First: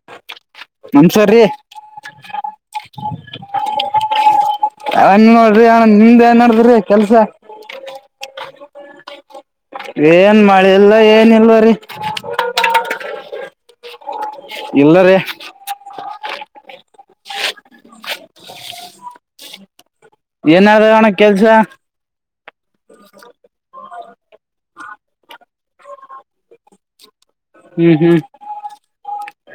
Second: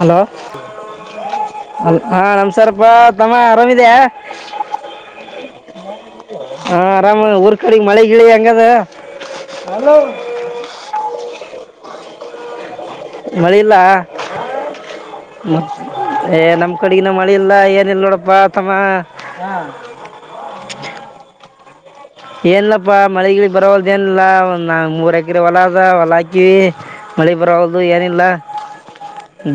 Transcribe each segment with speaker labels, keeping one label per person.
Speaker 1: Hello
Speaker 2: ನಮ್ಸರ್ರಿ
Speaker 1: hello ಅ ಹಾ ನಮ್ಸರಪ್ಪಾ ತಮ್ಮ ಆರಾಮಿದ್ಯ.
Speaker 2: ಅವನ್ ನೋಡ್ರಿ ಅಣ್ಣ ನಿಮ್ದ ಏನ್ ನಡ್ದ್ರಿ
Speaker 1: ಹಾ
Speaker 2: ಕೆಲ್ಸ
Speaker 1: ಆರಾಮ ಆನ್ ಊರ್ ಕಡಿಗ್ ಮಳೆ ಗಿಳಿ ಹೆಂಗದ.
Speaker 2: ಏನ್ ಮಳೆ ಇಲ್ಲ ಏನ್ ಇಲ್ಲರಿ.
Speaker 1: ಮಳಿ ಇಲ್ಲ ಮತ್ತ್ ಏ ನಮ ಕಡಿಗಿನ ಮಳೆ ಇಲ್ಲ ಏನ್ ಇಲ್ಲ ನೋಡಪ್ಪಾ ತಮ್ಮ.
Speaker 2: ಏನಾದ ಅಣ ಕೆಲ್ಸ.
Speaker 1: ಏನಿಲ್ಲಪ್ಪ ಮಳಿ ಗಿಳಿ ಬರವಲ್ದ ಏನಿಲ್ಲಾ ಒನಾ ಮೂರ್ ಎಕರಿ ಹೊಲ ಅದ ಹೊಲ ಹಾಕಿವಿ. ಮಳೆ ಬರವಲಾದು
Speaker 2: ಹ್ಮ್ ಹ್ಮ್
Speaker 1: ಏನಿಲ್ಲ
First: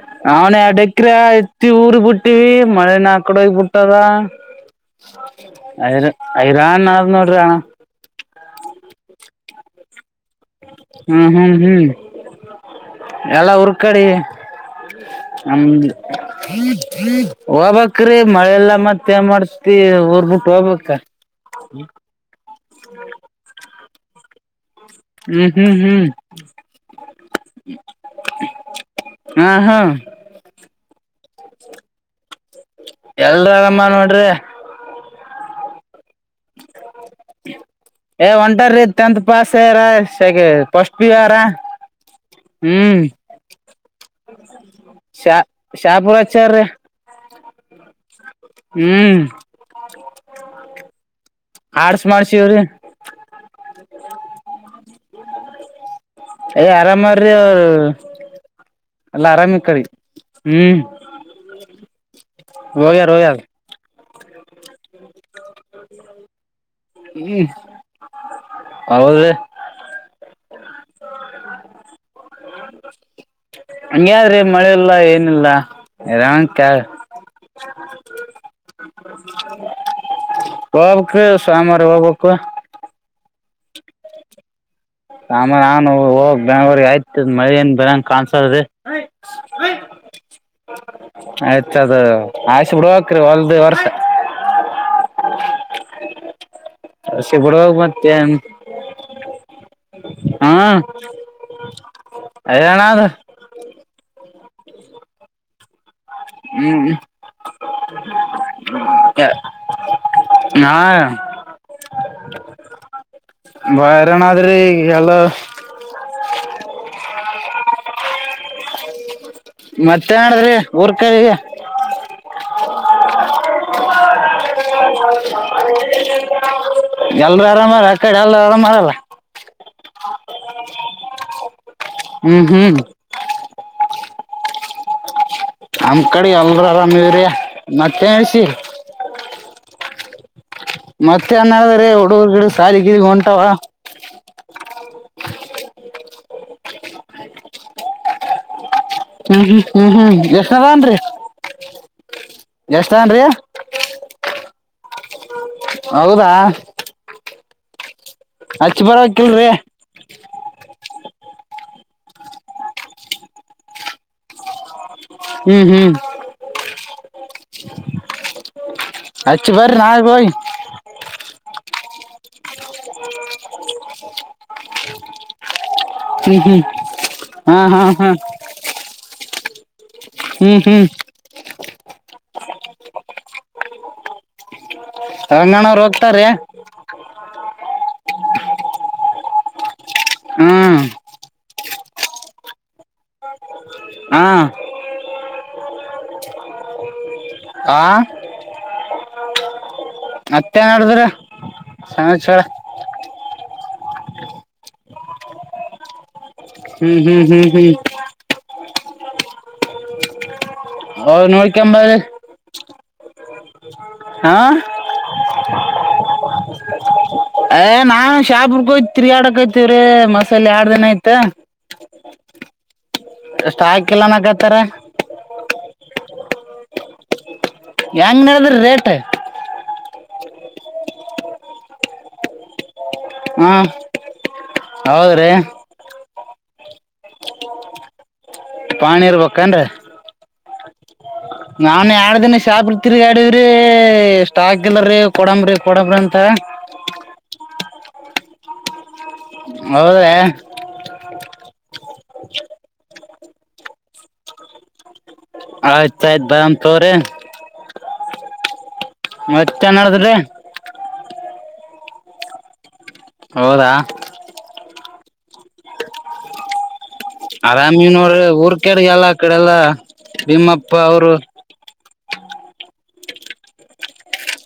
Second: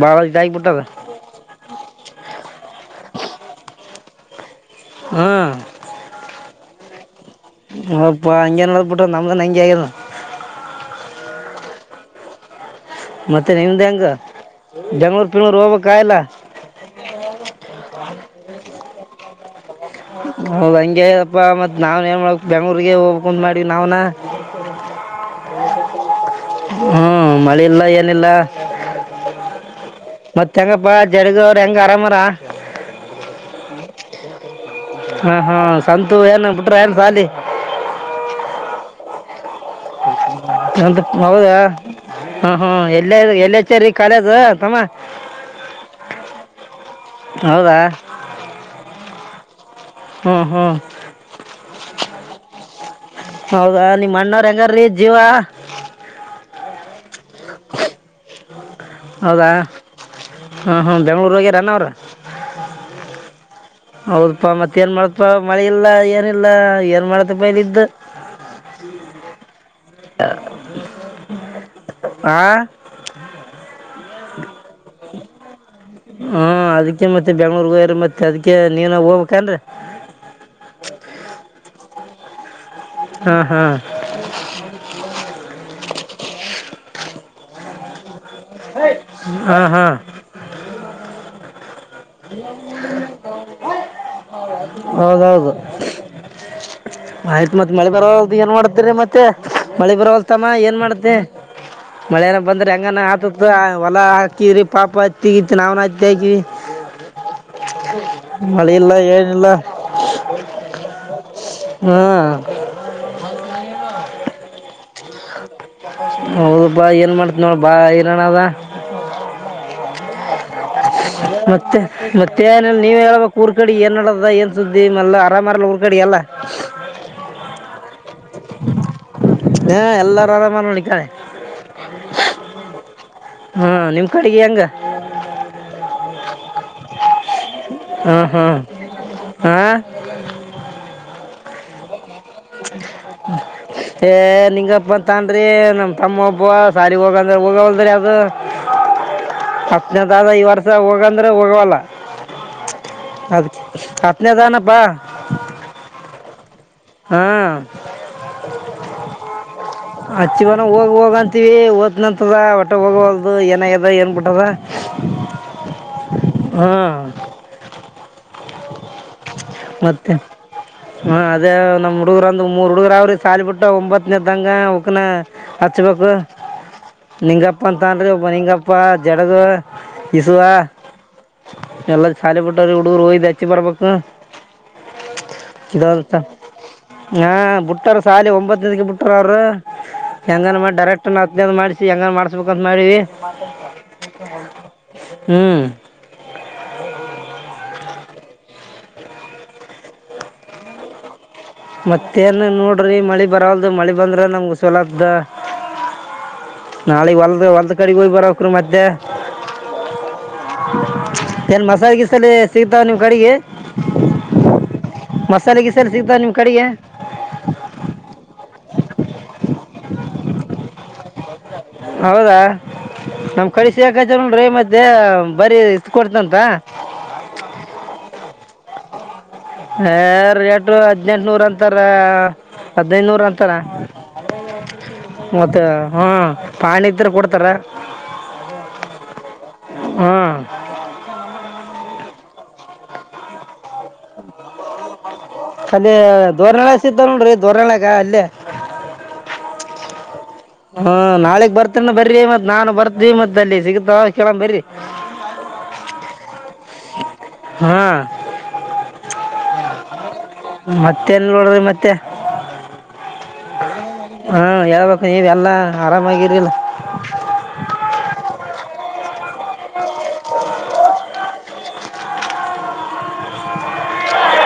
Speaker 1: ಭಾಳ
Speaker 2: ಅವನ
Speaker 1: ಇದಾಗಿಬಿಟ್ಟದ
Speaker 2: ಏಕರೆ ಹತ್ತಿ ಊರಿ ಬಿಟ್ಟಿವಿ ಮಳೆನ ಎಡೆೋಗ ಪುಟ್ಟದಾ ಐರ ಐರಾನ್ ಆ ನ
Speaker 1: ಹಪ್ಪಾ ಹಂಗೇನ ಬಿಟ್ಟ ನಮ್ದ ಹಂಂಗಗೆ ಆಗ
Speaker 2: ಹ್ಮ್ ಹ್ಮ್ ಹ್ಮ್
Speaker 1: ಮತ್ತೆ
Speaker 2: ಎಲ್ಲಾ
Speaker 1: ನಿಮ್ದು
Speaker 2: ಹುರ್ಕಡಿ
Speaker 1: ಹೆಂಗೆ ಬೆಂಗ್ಳೂರು
Speaker 2: ಹ
Speaker 1: ಪಿಂಗ್ಳೂರು ಹೋಗ್ಬೇಕಾ ಇಲ್ಲ
Speaker 2: ಹೋಗಬೇಕ್ರಿ ಮಳೆಲ್ಲಾ ಮತ್ತೇನ್ ಮಾಡ್ತ
Speaker 1: ಹೌದ ಹಂಗೆಪ್ಪಾ ಮತ್ ನಾವ್ ಏನ್ ಮಾಡ ಬೆಂಗ್ಳೂರ್ರಿಗೆ ಹೋಗ್ಕಂದ ಮಾಡ್ವಿ ನಾವ್ನ.
Speaker 2: ಹ್ಮ್ ಹ್ಮ್ ಹ್ಮ್
Speaker 1: ಹುಂ ಮಳಿ ಇಲ್ಲಾ ಏನಿಲ್ಲಾ
Speaker 2: ಹಾ ಹಾ
Speaker 1: ಮತ್ತೆ ಹೆಂಗಪ್ಪಾ ಜಡಗವ್ರ ಹೆಂಗ ಆರಾಮಾರ
Speaker 2: ಎಲ್ರ ಆರಾಮ ನೋಡ್ರಿ
Speaker 1: ಹಾ ಹಾ ಸಂತು ಏನಾಗ ಬಿಟ್ರೆನ್
Speaker 2: ಏ ಒಂಟರೀ ಟೆಂತ್ ಪಾಸ್ ಯಾರ ಫಸ್ಟ್
Speaker 1: ಎಂತ
Speaker 2: ಪಿ ಯು ಯಾರ
Speaker 1: ಹೌದಾ [inaudible] ಹ್ಮ ಹ್ಮ
Speaker 2: ಹ್ಮ್
Speaker 1: ಎಲ್ಲೇ ಎಲ್ಲಚರಿ ಕಾಲೇಜ್ ತಮ್ಮ
Speaker 2: ಶಾ ಶಾಪುರ್ ಹಚ್ಚಾರ್ರಿ
Speaker 1: ಹೌದಾ
Speaker 2: ಹ್ಮ್
Speaker 1: ಹ್ಮ್ ಹ್ಮ್
Speaker 2: ಆಡ್ಸ್ ಮಾಡ್ಸಿವ್ ರೀ
Speaker 1: ಹೌದಾ ನಿಮ್ಮ ಅಣ್ಣವ್ರ ಹೆಂಗಾರಿ ಜೀವ.
Speaker 2: ಆರಾಮಹರಿ ಅವರ ಅಲ್ಲಾ
Speaker 1: ಹೌದಾ
Speaker 2: ಆರಾಮಕರಿ ಹ್ಮ್ ಹೋಗ್ಯಾರ ಹೋಗ್ಯಾರ್
Speaker 1: ಹೌದಪ್ಪಾ ಮತ್ತ ಏನ್ ಮಾಡೋದ ಇಪ್ಪ ಮಳಿ ಇಲ್ಲಾ ಏನಿಲ್ಲಾ ಏನ್ ಮಾಡ್ತಪ್ಪ
Speaker 2: ಹ್ಮ್
Speaker 1: ಇಲ್ಲಿದ್ದ
Speaker 2: [unintelligible]
Speaker 1: ಆ
Speaker 2: ಹಂಗ್ಯಾದ್ರಿ ಮಳೆ ಇಲ್ಲ ಏನಿಲ್ಲ
Speaker 1: ಹಾ
Speaker 2: ಇರಂಕ
Speaker 1: ಅದಕ್ಕೆ ಮತ ಬೆಂಗಳೂರು ಹೋಗ್ಯಾರ ಮತ ಅದಕ್ಕೆ ನೀನ ಹೋಗ್ಬೇಕೆನ್ರಿ
Speaker 2: ಹೋಗ್ಬೇಕ್ರೀ ಸೋಮವಾರ ಹೋಗ್ಬೇಕು.
Speaker 1: ಹ್ಮ್ ಹ್ಮ್
Speaker 2: ಸೋಮಾರ ನಾನು ಹೋಗಿ ಬೆಂಗಳೂರು ಹತ್ತಿ ಮಳಿ ಏನ್ ಬೀಳ ಕಾಣ್ಸತೈತಿ
Speaker 1: ಹಾ
Speaker 2: ಆಯ್ತು ವರ್ಷ
Speaker 1: ಹೌದ ಹೌದು
Speaker 2: ಆಸಿ
Speaker 1: ಆಯ್ತ್ ಮತ್
Speaker 2: ಬಿಡ್ಬೇಕ್
Speaker 1: ಮಳೆ
Speaker 2: ಮತ್ತೆ
Speaker 1: ಬರವಲ್ದು ಏನ್ ಮಾಡ್ತೀರಿ ಮತ್ತೆ ಮಳಿ ಬರವಲ್ತ್ ತಮ್ಮ
Speaker 2: ಹಾ
Speaker 1: ಏನ್ ಮಾಡತಿ ಮಳೆಅರಾ ಬಂದ್ರ ಹೆಂಗನ
Speaker 2: ಅದೇನಾದ
Speaker 1: ಆತುದುತೊಗೊ ಹೊಲ ತೀರಿ ಪಾಪ ಹತಿ ಗೀತಿ ನಾವ್ನು ಹತ್ತಿ ಹಾಕಿವಿ ಮಳೆ ಇಲ್ಲ
Speaker 2: ಯ
Speaker 1: ಏನಿಲ್ಲ
Speaker 2: ಹಾ..
Speaker 1: ಹಾ...
Speaker 2: ಬಾಳ್ ಹೈರಾಣ ಅದರಿ ಈಗ ಎಲ್ಲಾ
Speaker 1: ಹೌದ ಪಾ ಏನ್ ಮಾಡ್ತಿ ನೋಡ ಬಾಳ್ ಹೈರಾಣ ಅದ
Speaker 2: ಮತ್ತೇನ ನಾಡದುಡ್ರಿ
Speaker 1: ಮತ್ತೆ ಮತ್ತೆ ಏನ ನೀವ್ ಹೇಳ್ಬೇಕ ಊರ್ ಕಡೆ ಏನ್ ನಡದುದ ಏನ್ ಸುದ್ದಿ ಮಲಾ
Speaker 2: ಎಲ್ರೂ ಆರಾಮಹರಾ ಆ ಕಡೆ ಎಲ್ರುೂ ಆರಾಮ್ಹರಾಲ್ಲ
Speaker 1: ಹ ಎಲ್ಲಾರು ಆರಾಮ ನೋಡ ಇಕ್ಕಡಿ
Speaker 2: ಹ್ಮ್ ಹ್ಮ್
Speaker 1: ಹಾ ನಿಮ ಅಡಿಗೆ ಹಂಗ
Speaker 2: ನಮ್ಮ ಕಡಿ ಎಲ್ರು ಆರಾಮ ಇದೀವಿರಿ ಮತ್ತೆ
Speaker 1: ಹಾ
Speaker 2: ಏಸಿ
Speaker 1: ಹಾ ಹಾ
Speaker 2: ಮತ್ತ ಏನ್ ಅದರಿ ಹುಡುಗುರು ಗುಡುಗುರು ಸಾಲಿಗಿ ಹೊಂಟಾವಾ
Speaker 1: ಲಿಂಗಪ್ಪ ತೊಗೊಂಡ್ರಿ ನಮ್ಮ ತಮ್ಮ ಒಬ್ಬ ಸಾಲಿಗ ಹೋಗಂದ್ರ ಹೋಗಲ್ದ್ರಿ ಅದು
Speaker 2: ಹ್ಮ್ ಹ್ಮ್ ಹ್ಮ್ ಹ್ಮ್
Speaker 1: ಹತ್ನೆದಾದ್ ಈ ವರ್ಷ
Speaker 2: ಎಷ್ಟದನ್ರಿ
Speaker 1: ಹೋಗಂದ್ರೆ ಹೋಗವಲ್ಲ
Speaker 2: ಎಷ್ಟನ್ರಿ
Speaker 1: ಹತ್ತ ಹತ್ನೇ ಅದಾನಪ್ಪ
Speaker 2: ಹೌದಾ
Speaker 1: ಹಾ
Speaker 2: ಹಚ್ಚಿ ಬರಕಿಲ್ರಿ
Speaker 1: ಅಚ್ಚಿಗನ ಹೋಗ ಹೋಗಂತೀವಿ ಓದನಂತದ ವಟ್ ಹೋಗಲ್ದು ಏನಾಗ್ಯದ ಏನ್ ಬಿಟ್ಟದ
Speaker 2: ಹ್ಮ್ ಹ್ಮ್
Speaker 1: ಹ್ಮ್
Speaker 2: ಅಚ್ಚು ಬರಿ ನಾಳಿ ಹೋಗಿ
Speaker 1: ಹಾ ಅದೇ ನಮ್ಮ್ ಹುಡುಗ್ರಂದ ಮೂರ್ ಹುಡುಗರ ಅವ್ರಿ ಸಾಲಿ ಬಿಟ್ಟ ಒಂಬತ್ನದಂಗ ಅವಕ್ನ ಹಚ್ಬೇಕು
Speaker 2: ಹ್ಮ್ ಹ್ಮ್ ಹಾ
Speaker 1: ನಿಂಗಪ್ಪ
Speaker 2: ಹಾ
Speaker 1: ಅಂತ
Speaker 2: ಹಾ
Speaker 1: ಅನ್ಬ ನಿಂಗಪ್ಪ ಜಡಗ ಇಸುವಾ
Speaker 2: ಹ್ಮ್ ಹ್ಮ್
Speaker 1: ಎಲ್ಲಾ ಶಾಲಿ ಬಿಟ್ಟಾವರಿ ಹುಡುಗರು ಹೋಯಿ ದ ಅಚ್ಚಿಬರಬೇಕ್ಕು
Speaker 2: ರಂಗಣ್ಣವ್ರು
Speaker 1: ಇದೋದ ತಾ
Speaker 2: ಹೋಗ್ತಾರ್ರಿ
Speaker 1: ಹಾ ಬಿುಟ್ಟಾರ ಸಾಲಿ ಒಂಬತ್ತಕ್ಕೆ ಬಿಟ್ಟ ಕ್ ಅವರು ಹೆಂಗ ಮಾಡಿ
Speaker 2: ಹ್ಮ್
Speaker 1: ಡೈರೆಕ್ಟ್ ಹತ್ತ ಮಾಡ್ಸಿ ಹೆಂಗ ಮಾಡ್ಸ್ಬೇಕಂತ ಮಾಡೀವಿ
Speaker 2: ಹಾ
Speaker 1: ಹ್ಮ್
Speaker 2: ಆ ಮತ್ತ ಏನ ನಡದ ರೀ
Speaker 1: ಮತ್ತೇನು ನೋಡ್ರಿ ಮಳಿ ಬರಲ್ದು ಮಳಿ ಬಂದ್ರೆ ನಮ್ಗಗೆ ಸಲದ್ದ.
Speaker 2: ಹ್ಮ್
Speaker 1: ನಾಳಗ್
Speaker 2: ಹ್ಮ್
Speaker 1: ಹೊಲ್ದ
Speaker 2: ಹ್ಮ್
Speaker 1: ಹೊಲ್ದ
Speaker 2: ಹ್ಮ್
Speaker 1: ಕಡೆಗ ಹೋಗ್ ಬರಬೆಕ್ರಿ ಮತ್ತೆ
Speaker 2: ಅವ್
Speaker 1: ಏನ್ ಮಸಾಲೆ
Speaker 2: ನೋಡ್ಕೊಂಬರಿ
Speaker 1: ಗೀಸಲ್ಲಿ ಸಿಗ್ತಾವ ನಿಮ್ಮ ಕಡೆಗಿ
Speaker 2: ಹಾ
Speaker 1: ಮಸಾಲಿ ಗಿಸಾಲಿ ಸಿಗ್ತ ನಿಮ್ ಕಡೆಗಿ
Speaker 2: ಯ್ತ್ ತಿರಿಡಕೈತಿವ್ರೀ ಮಸಾಲ ಎಡ್ದ ದಿನ ಆಯತ
Speaker 1: ಹೌದಾ ನಮ್ ಕಳಿಸಿ
Speaker 2: ಸ್ಟಾಕ್ ಇಲ್ಲ
Speaker 1: ಯಾಕಂತೀರಾ
Speaker 2: ಅನ್ನಕತ್ತಾರ
Speaker 1: ಮಧ್ಯ ಬರಿ ಇತ್ ಕೊಡ್ತಂತ
Speaker 2: ಹೆಂಗ್ ನಡದ್ರ ರೇಟ್
Speaker 1: ಹ ರೇಟು ಹದಿನೆಂಟನೂರ ಅಂತಾರ ಹದಿನೈನೂರು
Speaker 2: ಹಾ
Speaker 1: ಅಂತರ
Speaker 2: ಹೌದ್ರಿ
Speaker 1: ಮತ್ತೆ ಹಾ ಪಾಣಿ ಇದ್ರೆ ಕೊಡ್ತಾರ
Speaker 2: ಪಾಣಿ ಇರಬೇಕ ಅನ್ರಿ
Speaker 1: ಹ್ಞೂ
Speaker 2: ನಾನ್ ಎರಡ ದಿನ ಶಾಪುರ ತಿರ ಗಾಡ್ರಿವರೀ ಸ್ಟಾಕ್ ಇಲ್ಲರಿ ಕೊಡಂಬ್ರಿ
Speaker 1: ಅಲ್ಲಿ
Speaker 2: ಕೊಡಂಬ್ರಿ ಅಂತ
Speaker 1: ಧೋರ್ರಣಳೆಸತವ ನೋಡ್ರಿ ಧೋರ್ಳೆಗ ಅಲ್ಲೇ
Speaker 2: [unintelligible]
Speaker 1: ಹ್ಮ ನಾಳಿಗ್ ಬರ್ತನ ಬರ್ರಿ ಮತ್ ನಾನು ಬರ್ತಿ ಮತ್ ಅಲ್ಲಿ ಸಿಗತಾವ ಕೇಳ್ ಬರಿ
Speaker 2: ಅಯ್ತಾಯ ಬ ತೋಗೋರೀ
Speaker 1: ಮತ್ತೇನಿಲ್ಲ ನೋಡ್ರಿ ಮತ್ತೆ
Speaker 2: ಹೌದಾ
Speaker 1: ಹಾ ಹೇಳಬೇಕು ಈಗ ಎಲ್ಲ ಆರಾಮಾಗಿರಿಲ್ಲ
Speaker 2: ಆರಾಮೀನೋರ ಊರ್ ಕಡಗೆಲ್ಲ ಆ ಕಡೆ ಎಲ್ಲಾ ಬೀಮ್ಮಪ್ಪ ಅವರು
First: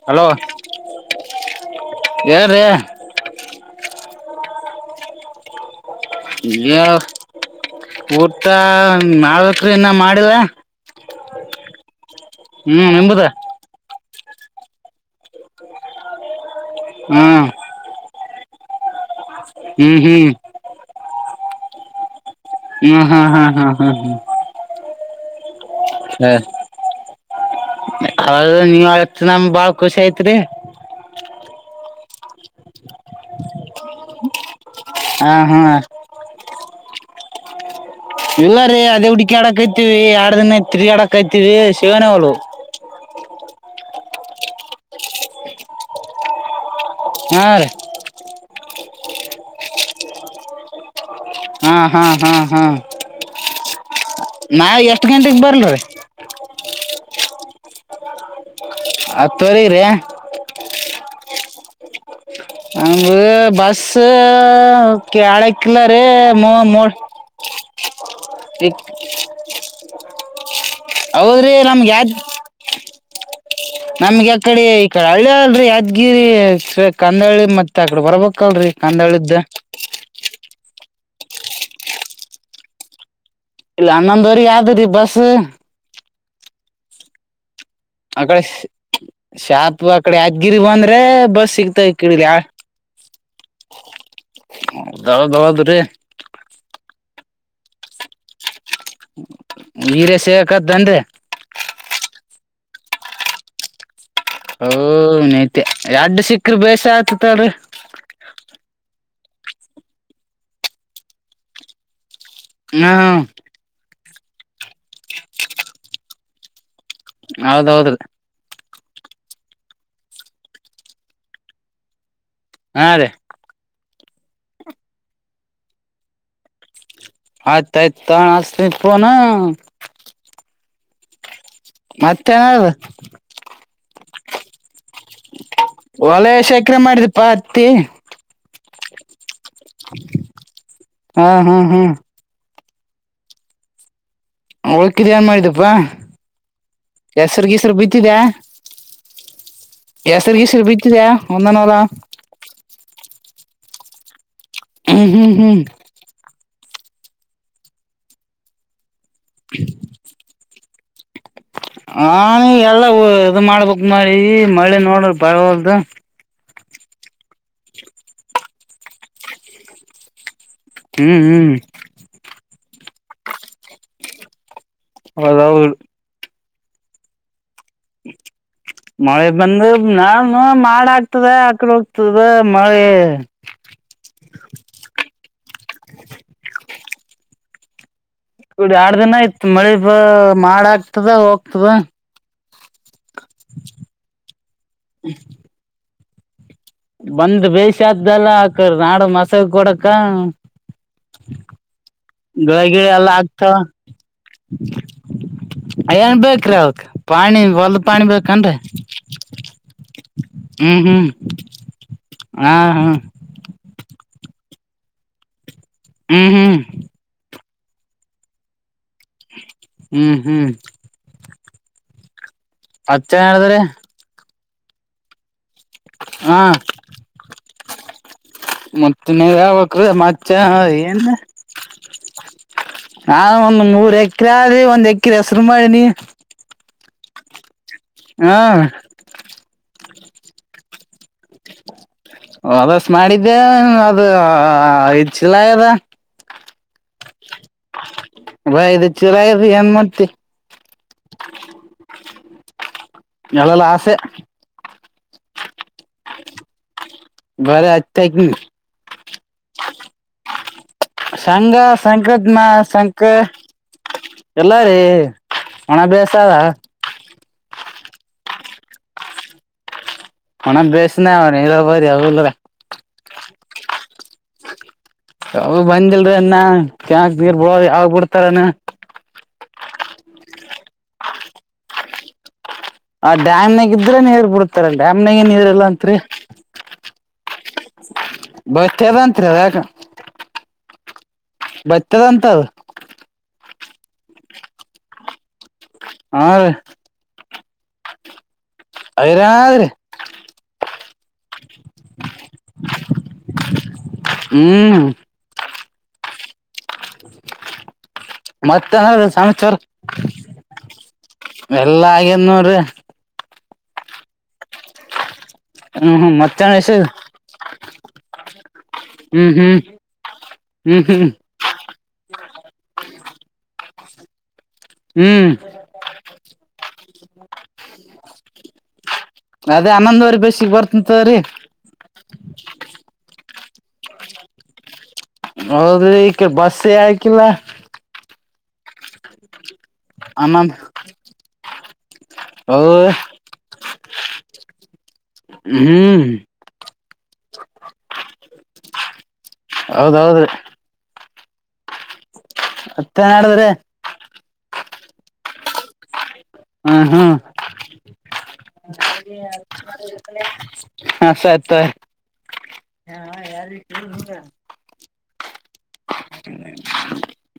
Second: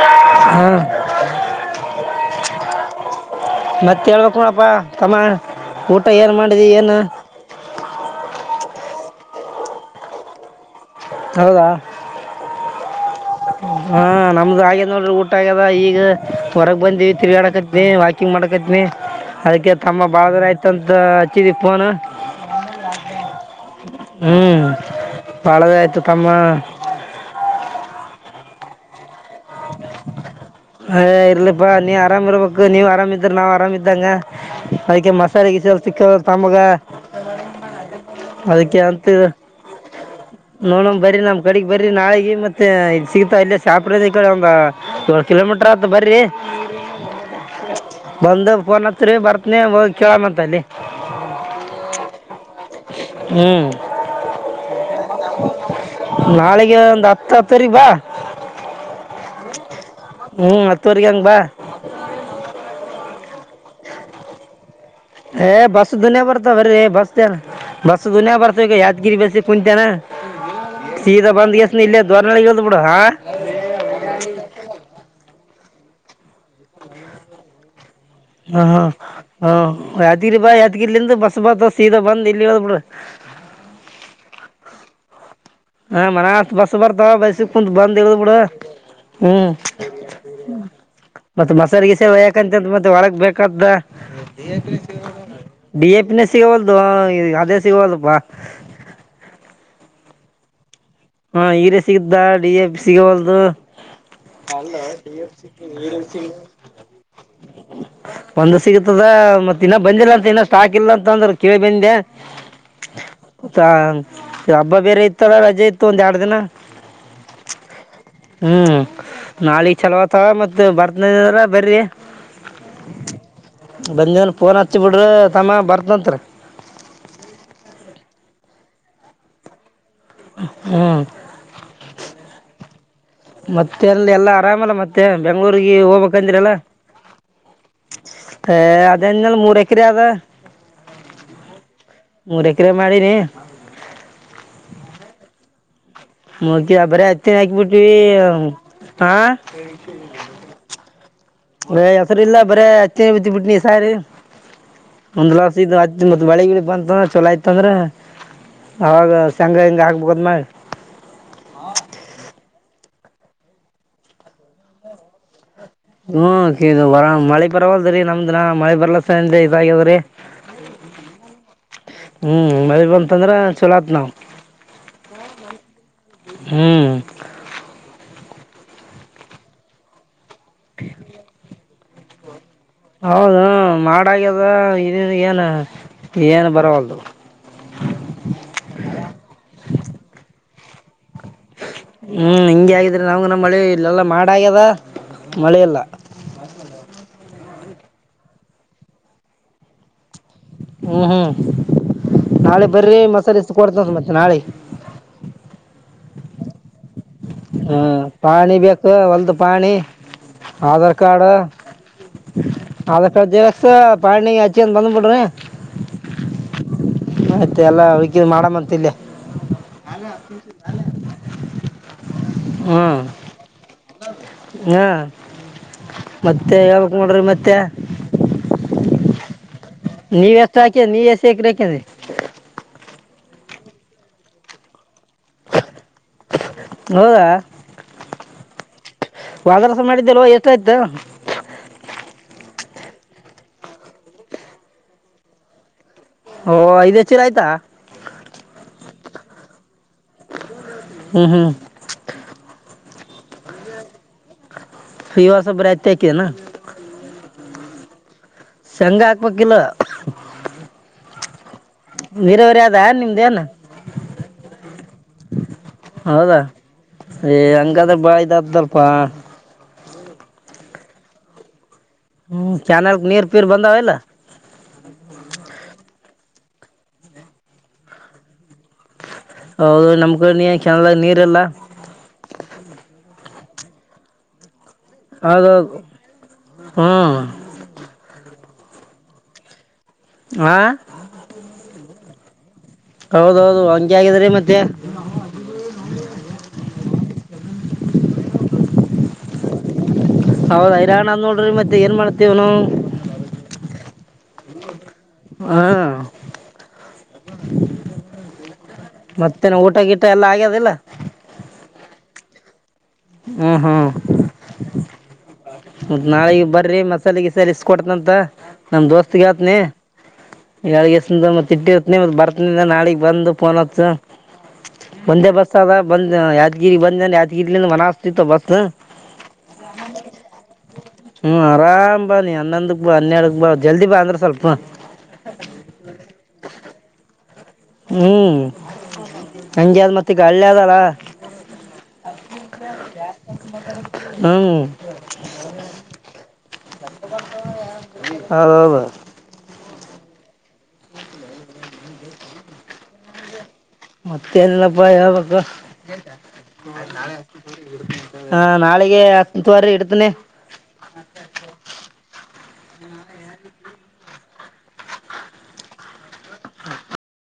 Speaker 2: ಹಲೋ
Speaker 1: ಹಾಂ
Speaker 2: ಯನ್ರಿ
Speaker 1: ಮತ್ತೆ ಹೇಳ್ಬೇಕಣಪ್ಪ ತಮ್ಮಾ
Speaker 2: ಎನ್ ಊಟಾ ಮಾಡ್ಬೇಕ್ರಿ ಇನ್ನ ಮಾಡಿಲ್ಲಾ
Speaker 1: ಹೌದಾ
Speaker 2: ಹ್ಮ್ ನಿಂಬದ
Speaker 1: ಹಾ ನಮ್ದು ಆಗೇ ನೋಡ್ರಿ ಊಟ ಆ್ಯದ ಈಗ ಹೊರಗ್ ಬಂದಿವವಿ
Speaker 2: ಹ್ಮ್
Speaker 1: ತಿಗಾಡಕತ್ತ ವಾಕಿಂಗ್ ಮಾಡಕ ಕನಿ ಅದಕ್ಕೆ
Speaker 2: ಹ್ಮ್
Speaker 1: ತಮ್ಮ
Speaker 2: ಹ್ಮ್
Speaker 1: ಬಾಳ ದಿನ ಆಯ್ತಂತ ಹಚ್ಚಿದಿ ಫೋನ್
Speaker 2: ಹ್ಮ್ ಹ್ಮ್ ಹ್ಮ್ ಹ್ಮ್ ಹ್ಮ್ ಹ್ಮ್
Speaker 1: ಬಾಳದೇ ಆಯ್ತು ತಮ್ಮ
Speaker 2: ಅವ ನೀವ್ ಹಚ್ ನಮಗ ಬಾಳ ಖುಷಿ ಆತ್ರಿ
Speaker 1: ಆರಾಮರಬೇಕು ನೀವು ಆರಾಮ ಇದ್ರ ನಾವ್ ಆರಾಮ್ದಂಗ ಅದ್ಕ್ಕೆ
Speaker 2: ಹಾ
Speaker 1: ಮಸಾಲೆ
Speaker 2: ಹಾ
Speaker 1: ಗೀಸಲ್ ಸಿಕ್ಕ ತಮ್ಮಗ
Speaker 2: ಇಲ್ಲ
Speaker 1: ಅದಕ್ಕೆ
Speaker 2: ರೀ
Speaker 1: ಅಂತ
Speaker 2: ಅದೇ ಹುಡುಕಿ ಆಡಕೈತಿವಿ ಎರಡ್ ದಿನ
Speaker 1: ನೋಡಮ ಬರಿ ನಮ
Speaker 2: ತಿರ್ಗಾಡಕೈತಿವಿ
Speaker 1: ಕಡೆಗ್ ಬರಿ
Speaker 2: ಶಿವನ ಹೊಲು
Speaker 1: ನಾಳಗ ಮತ್ತೆ ಸಿಗತಾ ಇಲ್ಲ ಶಾಪುರ್ ಈ ಕಡೆ ಒಂದ ಏಳ ಕಿಲೋಮೀಟರ್ ಆತ್ ಬರ್ರಿ
Speaker 2: ಹಾ ರೀ
Speaker 1: ಒಂದ ಫೋನ್ ಹಚ್ಚ ರೀ ಬರ್ತ್ನ ಕೇಳಂತಲ್ಲಿ
Speaker 2: ಹಾ ಹಾ ಹಾ ಹಾ
Speaker 1: ಹ್ಮ್
Speaker 2: ನಾ ಎಷ್ಟ್ ಗಂಟೆಗ್ ಬರ್ಲ್ರಿ
Speaker 1: ನಾಳೆಗೆ ಒಂದು ಹತ್ತ ಹತ್ ಹತೂವರೀಗ ಬಾ
Speaker 2: ಹತ್ತುವರೆಗ್ರ
Speaker 1: ಹ್ಮ್ ಹತ್ತುವರಿ ಹಂಗ ಬಾ
Speaker 2: ನಮ್ಗ ಬಸ್ ಕ ಆಳ
Speaker 1: ಏ
Speaker 2: ಕಲ ರ ಮೋ ಮೋ
Speaker 1: ಬಸ್ಸ ದುನ ಬರ್ತಗ
Speaker 2: ಇಕ್
Speaker 1: ಯಾದಗಿರಿ ಬಸ್ಸ ಕುಂತನ ಸೀತಾ
Speaker 2: ಹೌದ್ರಿ
Speaker 1: ಬಂದ್ಗೆಸನ
Speaker 2: ನಮ್ಗ್
Speaker 1: ಇಲ್ಲೇ
Speaker 2: ಯಾದ್
Speaker 1: ದ್ವರ್ನಳಗ್್ದ್ ಬಿಡು ಹಾ
Speaker 2: ನಮ್ಗೆ ಅಕಡೆ ಈಡೆ ಹಳ್ಳಿ ಅಲ್ರಿ ಯಾದ್ಗಿರಿ ಕಂದಳಿ ಮತ್ೆ
Speaker 1: ಹಾ ಹಾ ಹ್ ಯಾತ್ಗಿರಿ ಬಾ ಯಾತ್ಗಿರಿಲಿಂದ ಬಸ್ ಬಾತ್ ಸೀದಾ ಬಂದ ಇಲ್ಲಿ ಇದ್ ಬಿಡ ಹ
Speaker 2: ಇಲ್ಲ ಅನ್ನಂದರಿ ಯಾವ್ದರಿೀ ಬಸ್
Speaker 1: ಹಾಂ ಮನಸ್ ಬಸ ಬರ್ದ ಬೈಸು ಕು ಬಂದ್ಗ
Speaker 2: ಆ
Speaker 1: ಬಿಡ
Speaker 2: ಕಡೆ
Speaker 1: ಹ್ಮ್
Speaker 2: ಶಾಪ್ ಆ ಕಡೆ ಯಾದಗಿರಿ ಬಂದ್ರೆ
Speaker 1: ಮತ್ತ
Speaker 2: ಬಸ್ ಸಿಗ್ತಾ ಈ
Speaker 1: ಮಸಾಲಿಗೆ ಸೇವ
Speaker 2: ಕಡೆ ಯಾ
Speaker 1: ಯಾಕಂತ ಮತ್ತೆ ಒಳಗ್ ಬೇಕಡಿಪ
Speaker 2: ಹೌದ್ರಿ
Speaker 1: ಸಿ ಅದೇ ಸಿಗುವೋದಪ್ಪಾ
Speaker 2: ಹೀರ ಸೇವಕದ ಅಂದ್ರೆ
Speaker 1: ಹಾ ಈರೇ ಸಿಗತ ಡಿ ಎ ಸಿಗವಲ್ದು
Speaker 2: ಓ ನೈತ್ಯ ಎಡ್ಡು ಸಿಕ್ಕ್ರ ಬೇಸ ಆತತಾಡ್ರಿ
Speaker 1: ಒಂದು ಸಿಗತದ ಮತ್ತತ್ ಇನ್ನ ಬಂದಿಲ್ಲ ಅಂತ ಇನ್ನ ಸ್ಟಾಕ್ ಇಲ್ಲ ಅಂತ ಅಂದ್ರೆ ಕೇಳಿ ಬಂದೆ
Speaker 2: ಹಾ
Speaker 1: ಹಬ್ಬ ಬೇರೆ ಇತ್ತಲ್ಲ ರಜೆ ಇತ್ತು ಒಂದ ಎರಡು ದಿನ
Speaker 2: ಹೌದೌದ್ರಿ
Speaker 1: ಹ್ಮ್ ನಳೆ ಚಲೋತ ಮತ್ತ ಬರ್ತನ ಅ್ರ ಬರ್ರಿ
Speaker 2: ಹಾ ರೀ
Speaker 1: ಬಂದವನು ಫೋನ್ ಹಚ್ಚಿಬ ಬಿಿಡ್ರೆ ತಮ್ಮ ಬರ್ತತ್ರಿ
Speaker 2: ಆಯ್ತಾಯಯ್ತು ತ ಅಸ್ತನ ೋನ
Speaker 1: ಹ್ಮ್
Speaker 2: ಮತ್ತೆ ಏನದು
Speaker 1: ಮತ್ತೆ ಅಲ್ಲಿ ಎಲ್ಲ ಆರಾಮಲ್ಲ ಮತ್ತೆ ಮ ಬೆಂಗಗಳೂ
Speaker 2: ಹೊಲ
Speaker 1: ಹೋಗ್ಂದರಲ್ಲ
Speaker 2: ಎಷ್ಟ್ ಎಕರೆ ಮಾಡಿದಪ್ಪ ಹತ್ತಿ
Speaker 1: ಅದ ಮೂ ಎಕರೆ ಅದ
Speaker 2: ಹಾ ಹಾ ಹಾ
Speaker 1: ಮೂರ ಎಕರೆ ಮಾಡಿನಿ
Speaker 2: ಹಳ್ಕಿದ ಏನ್ ಮಾಡಿದಪ್ಪಾ
Speaker 1: ಮಕ ಬರ ಹತ್ತಿನ ಹಾಕಬಿಟ್ವಿ ಹ
Speaker 2: ಹೆಸರು ಗಿಸ್ರು ಬಿತ್ತಿದ್ಯಾ ಒಂದನ ಹೊಲ
Speaker 1: ್ ಹೆಸರು ಇಲ್ಲ ಬರ ಹಚ್ಚಿನ ಬಿತ್ತಿ ಬಿಟ್ಟನಿ ಸಾರಿ
Speaker 2: ಹ್ಮ್ ಹ್ಮ್ ಹ್ಮ್
Speaker 1: ಮುಂದ್ಲಸ ಮ ಬೆಳಿಗ್ಳ ಬಂತಂದ್ರ ಚಲೋ ಆಯತ ಅಂದ್ರೆ ಆವಾಗ ಶಘ ಹಿಂಗೆ ಆಾಕ್ಬೇಕಾದ್ಮ್ಯೆ
Speaker 2: ಹ ನೀ ಎಲ್ಲ ಇದು ಮಾಡ್ಬೇಕಕ್ ನಿ ಮಳಿ ನೋಡ ಬ
Speaker 1: ಹ್ಮ ಕ ಬರ ಮಳೆ ಪರವಲ್ದ್ರೀ ನಮ್ದಿನ ಮಳೆ ಬರ್ಲಸ ಅ ಇದ ಆಗ್ಯದ್ರೀ
Speaker 2: ಹ್ಮ್ ಹ್ಮ್
Speaker 1: ಹ್ಮ್ ಮರಿ ಬಂತಂದ್ರೆ ಚಲೋತ್ ನಾವ್
Speaker 2: ಹೌದೌದು
Speaker 1: ಹ್ಮ್
Speaker 2: ಮಳೆ ಬಂದ ನಾನು ಮಾಡ ಆಕ್ತದೆ ಆಕಡೆ ಹೋಗ್ತದ ಮಳೆ
Speaker 1: ಹೌದು ಮಾಡಾಗ್ಯದ ಇದ ಏನು ಏನ್ ಬರವಲ್ದು
Speaker 2: ಕುಡಿ ಆರ್ ದಿನ ಆಯ್ತ್ ಮಳಿ ಮಾಡಕ್
Speaker 1: ಹ್ಮ್ ಹಿಂಗಗೆ ಆಗಿದ್ರಿ ನಾವ ನ ಮಳೆ ಇಲ್ಲೆಲ್ಲ ಮಾಡ ಆಗ್ಯದ ಮಳೆ ಎಲ್ಲ
Speaker 2: ಬಂದ ಬೇಷಾದ್ದಲ್ಲ ಆಕ ನಾಡ ಮಸಾಗ ಕೊಡಕ್ಕ
Speaker 1: ಹ್ಮ ಹ್ಮ
Speaker 2: ಗಳಿ ಗಿಳಿ ಎಲ್ಲಾ ಆಗ್ತ
Speaker 1: ಇಸ್ಕೊಡ್ತಂತ ಮತ್ತೆ ನಾಳೆ
Speaker 2: ಏನ್ ಬೇಕ್ರ ಅವಕ್ ಪಾಣಿ
Speaker 1: ಹಾ
Speaker 2: ಹೊಲ್ದ ಬೇಕನ್ರಿ
Speaker 1: ಪಾಣಿ ಬೇಕು ಹೊಲ್ದು ಪಾಣಿ
Speaker 2: ಹ್ಮ್
Speaker 1: ಆಧಾರ್
Speaker 2: ಹ್ಮ್
Speaker 1: ಕಾರ್ಡ್
Speaker 2: ಹಾ ಹಾ
Speaker 1: ಆಧಾರ್ ಕಾರ್ಡ್ ಜರಕ್ಸ ಪಳನಿಗೆ ಅಚ್ಚಿ ಅಂತ ಬಂದ್ ಪಡ್ರ
Speaker 2: ಹ್ಮ್ ಹ್ಮ್
Speaker 1: ಆಯ್ತ ಎಲ್ಲ ಹುಡುಕ ಮಾಡ್ಂತಲ್ಲಿ
Speaker 2: ಹ್ಮ್ ಹ್ಮ್ ಹತ್ತನ ಹೇಳಿದ್ರ
Speaker 1: ಹ್ಮ
Speaker 2: ಹಾ
Speaker 1: ಮತ್ತೆ ಯಾವಕ್ ನೋಡ್ರಿ ಮತ್ತೆ
Speaker 2: ಮತ್ತ ನೀ ಯ್ರ ಮ
Speaker 1: ನೀವ್ ಎಷ್ಟು ಹಾಕಿ ನೀ
Speaker 2: ಏನ್
Speaker 1: ಎಷ್ಟು ಎಕರೆ ಹಾಕಿದ್ರಿ
Speaker 2: ಹಾ ಒಂದ ಮೂರ್ ಎಕರೆ ಆದಿ ಒಂದ್ ಎಕ್ರ ಹೆಸರು ಮಾಡಿನಿ
Speaker 1: ಹೌದಾ
Speaker 2: ಹಾ
Speaker 1: ವಾದರಸ ಮಾಡಿದ್ದಲ್ವ ಎಷ್ಟಾಯ್ತು
Speaker 2: ವದಸ್ ಮಾಡಿದ್ದೆ ಅದು ಇಲ ಅದ
Speaker 1: ಓ ಇದು ಹೆ ಚಿರ ಆಯ್ತಾ
Speaker 2: ಚಿರದು ಎ
Speaker 1: ಹ್ಮ್ ಹ್ಮ್
Speaker 2: ಎಳೆಲ್ಲ ಆಸೆ
Speaker 1: ಫೀವರ್ಸೊ ಬರತ ಆಐಕಿದೆನಾ
Speaker 2: ಬರ ಅಯತಾಐ ನೀ
Speaker 1: ಶಂಗ ಹಾಕ್ಬೇಕಲ್
Speaker 2: ಸಂಘ ಸಂಕದಮ
Speaker 1: ಅದ
Speaker 2: ಸಂಂಕ
Speaker 1: ನಿಮ್ದೇನು
Speaker 2: ಎಲ್ಲಾರೀ ಒಣಭ್ಯಾಸ
Speaker 1: ಹೌದಾ ಉ್ದಪ್ಪ
Speaker 2: ಮ ಬೇಸ್ನೆ ಅವ
Speaker 1: ಕ್ಯಾನಲ್ಗೆ ನೀರು ಪೀರ್ ಬಂದಾವ ಇಲ್ಲ
Speaker 2: ಅವು ಬಂದಿಲ್ಲ ನ್ನ ಚನ್ನಕ್ ನೀರ್ ಬಿಳೋ ಆಗ್ಬಿಡ್ತಾರನ
Speaker 1: ಹೌದು ನಮ್ಕ ನೀ ಚನ್ನದ ನೀರೆಲ್ಲ
Speaker 2: ಆ ಡಾಮ್ನಾಗ ಇದ್ರೇ ಹೇಬಡುತ್ತೆ ಡ್ಯಾಮ್ನ ನ್ಿದ್ರಲ್ಲಾ
Speaker 1: ಹೌದೌದು
Speaker 2: ಅತ್ರಿ
Speaker 1: ಹ್ಞೂ
Speaker 2: ಬದಂತ್ರಿ ಅದಾಗ
Speaker 1: ಆ
Speaker 2: ಬರ್ತದಂತದ
Speaker 1: ಹೌದೌದು ಹಂಗೆ ಆಗಿದ್ರಿ ಮತ್ತೆ
Speaker 2: ಹಾ ಯರಾರ ರ [unintelligible]
Speaker 1: ಹೌದ ಹೈರಾಣ ನೋಡ್ರಿ ಮತ್ತೆ ಏನ್ ಮಾಡ್ತೇವ್ನು
Speaker 2: ಹ್ಮ್
Speaker 1: ಹಾ
Speaker 2: ಮತ್ತೇನ್ರೀ ಸಮಾಚಾರ
Speaker 1: ಮತ್ತೇನ ಊಟ ಗೀಟ ಎಲ್ಲ ಆಗ್ಯದಿಲ್ಲ
Speaker 2: ಎಲ್ಲ ಆಗೈದ್ ನೋಡ್ರಿ
Speaker 1: ಹ್ಮ ಹೂ
Speaker 2: ಹ್ಮ್
Speaker 1: ಮತ್
Speaker 2: ಹ್ಮ್
Speaker 1: ನಾಳೆಗ
Speaker 2: ಮತ್ತೇನ್
Speaker 1: ಬರ್ರಿ
Speaker 2: ವಿಷಯ
Speaker 1: ಮಸಾಲೆ ಗಿಸಲೇ ಇಸ್ ಕೊಡತಾ ನಂತ ನಮ್
Speaker 2: ಹ್ಮ್
Speaker 1: ದೋಸ್ತಿಗಪನೇ
Speaker 2: ಹ್ಮ್ ಹ್ಮ್ ಹ್ಮ್
Speaker 1: ಈಗ್ ಮ ಇಟ್ಟಿರ್ತ್ನ ಮತ್ತ ಬರ್ತನ ನಾಳಗ್ ಬಂದು ಪೋನ್ ಹಚ್ಚು
Speaker 2: ಹ [inaudible]
Speaker 1: ಒಂದೇ ಬಸ್ ಅದ ಬಂದ್ ಯಾದ್ಗಿರಿ ಬಂದ ಅ ಯಾದಗಿರಿಲಿಂದ ಮನ ಹಸ್ತಿತ್ತು ಬಸ್
Speaker 2: ಅದೇ ಅನಂದವರೆ ಬಸಿ
Speaker 1: ಹ್ಮ್ ಆರಾಮ್ ಬಾ ನೀ ಹನ್ನೊಂದಕ್ ಬಾ ಹನ್ನೆರಡುಕ್ ಬಾ ಜಲ್ದಿ ಬಾ ಅಂದ್ರ ಸ್ವಲ್ಪ
Speaker 2: ಹೌದ್ರಿ ಈಕ ಬಸ್ಸೇ ಹಾಕಿಲ್ಲ
Speaker 1: ಹ್ಮ್ ನಾಗ್ಯಾದ್ ಮತ್ತೆಗ
Speaker 2: ಹನ್ನೊಂದ್
Speaker 1: ಹಳ್ಳಿದಲ್ಲ
Speaker 2: ಹೌ
Speaker 1: ಹ್ಮ್
Speaker 2: ಹ್ಮ್
Speaker 1: ಹೌದೌದ
Speaker 2: ಹೌದೌದ್ರೀ ಮತ್ತೆನ್ಾಡಿದ್ರಿ
Speaker 1: ಮತ್ತೆನಲ್ಲಪ್ಪ ಹೇಳ್ ಬೇಕು
Speaker 2: ಹ್ಮ್ ಹ್ಮ್
Speaker 1: ಹಾ ನಾಳೆಗೆ ಹತ್ತುವಾರಿ ಇಡ್ತನಿ
Speaker 2: ಆ ಆಯ್ತ [unintelligible] [unintelligible]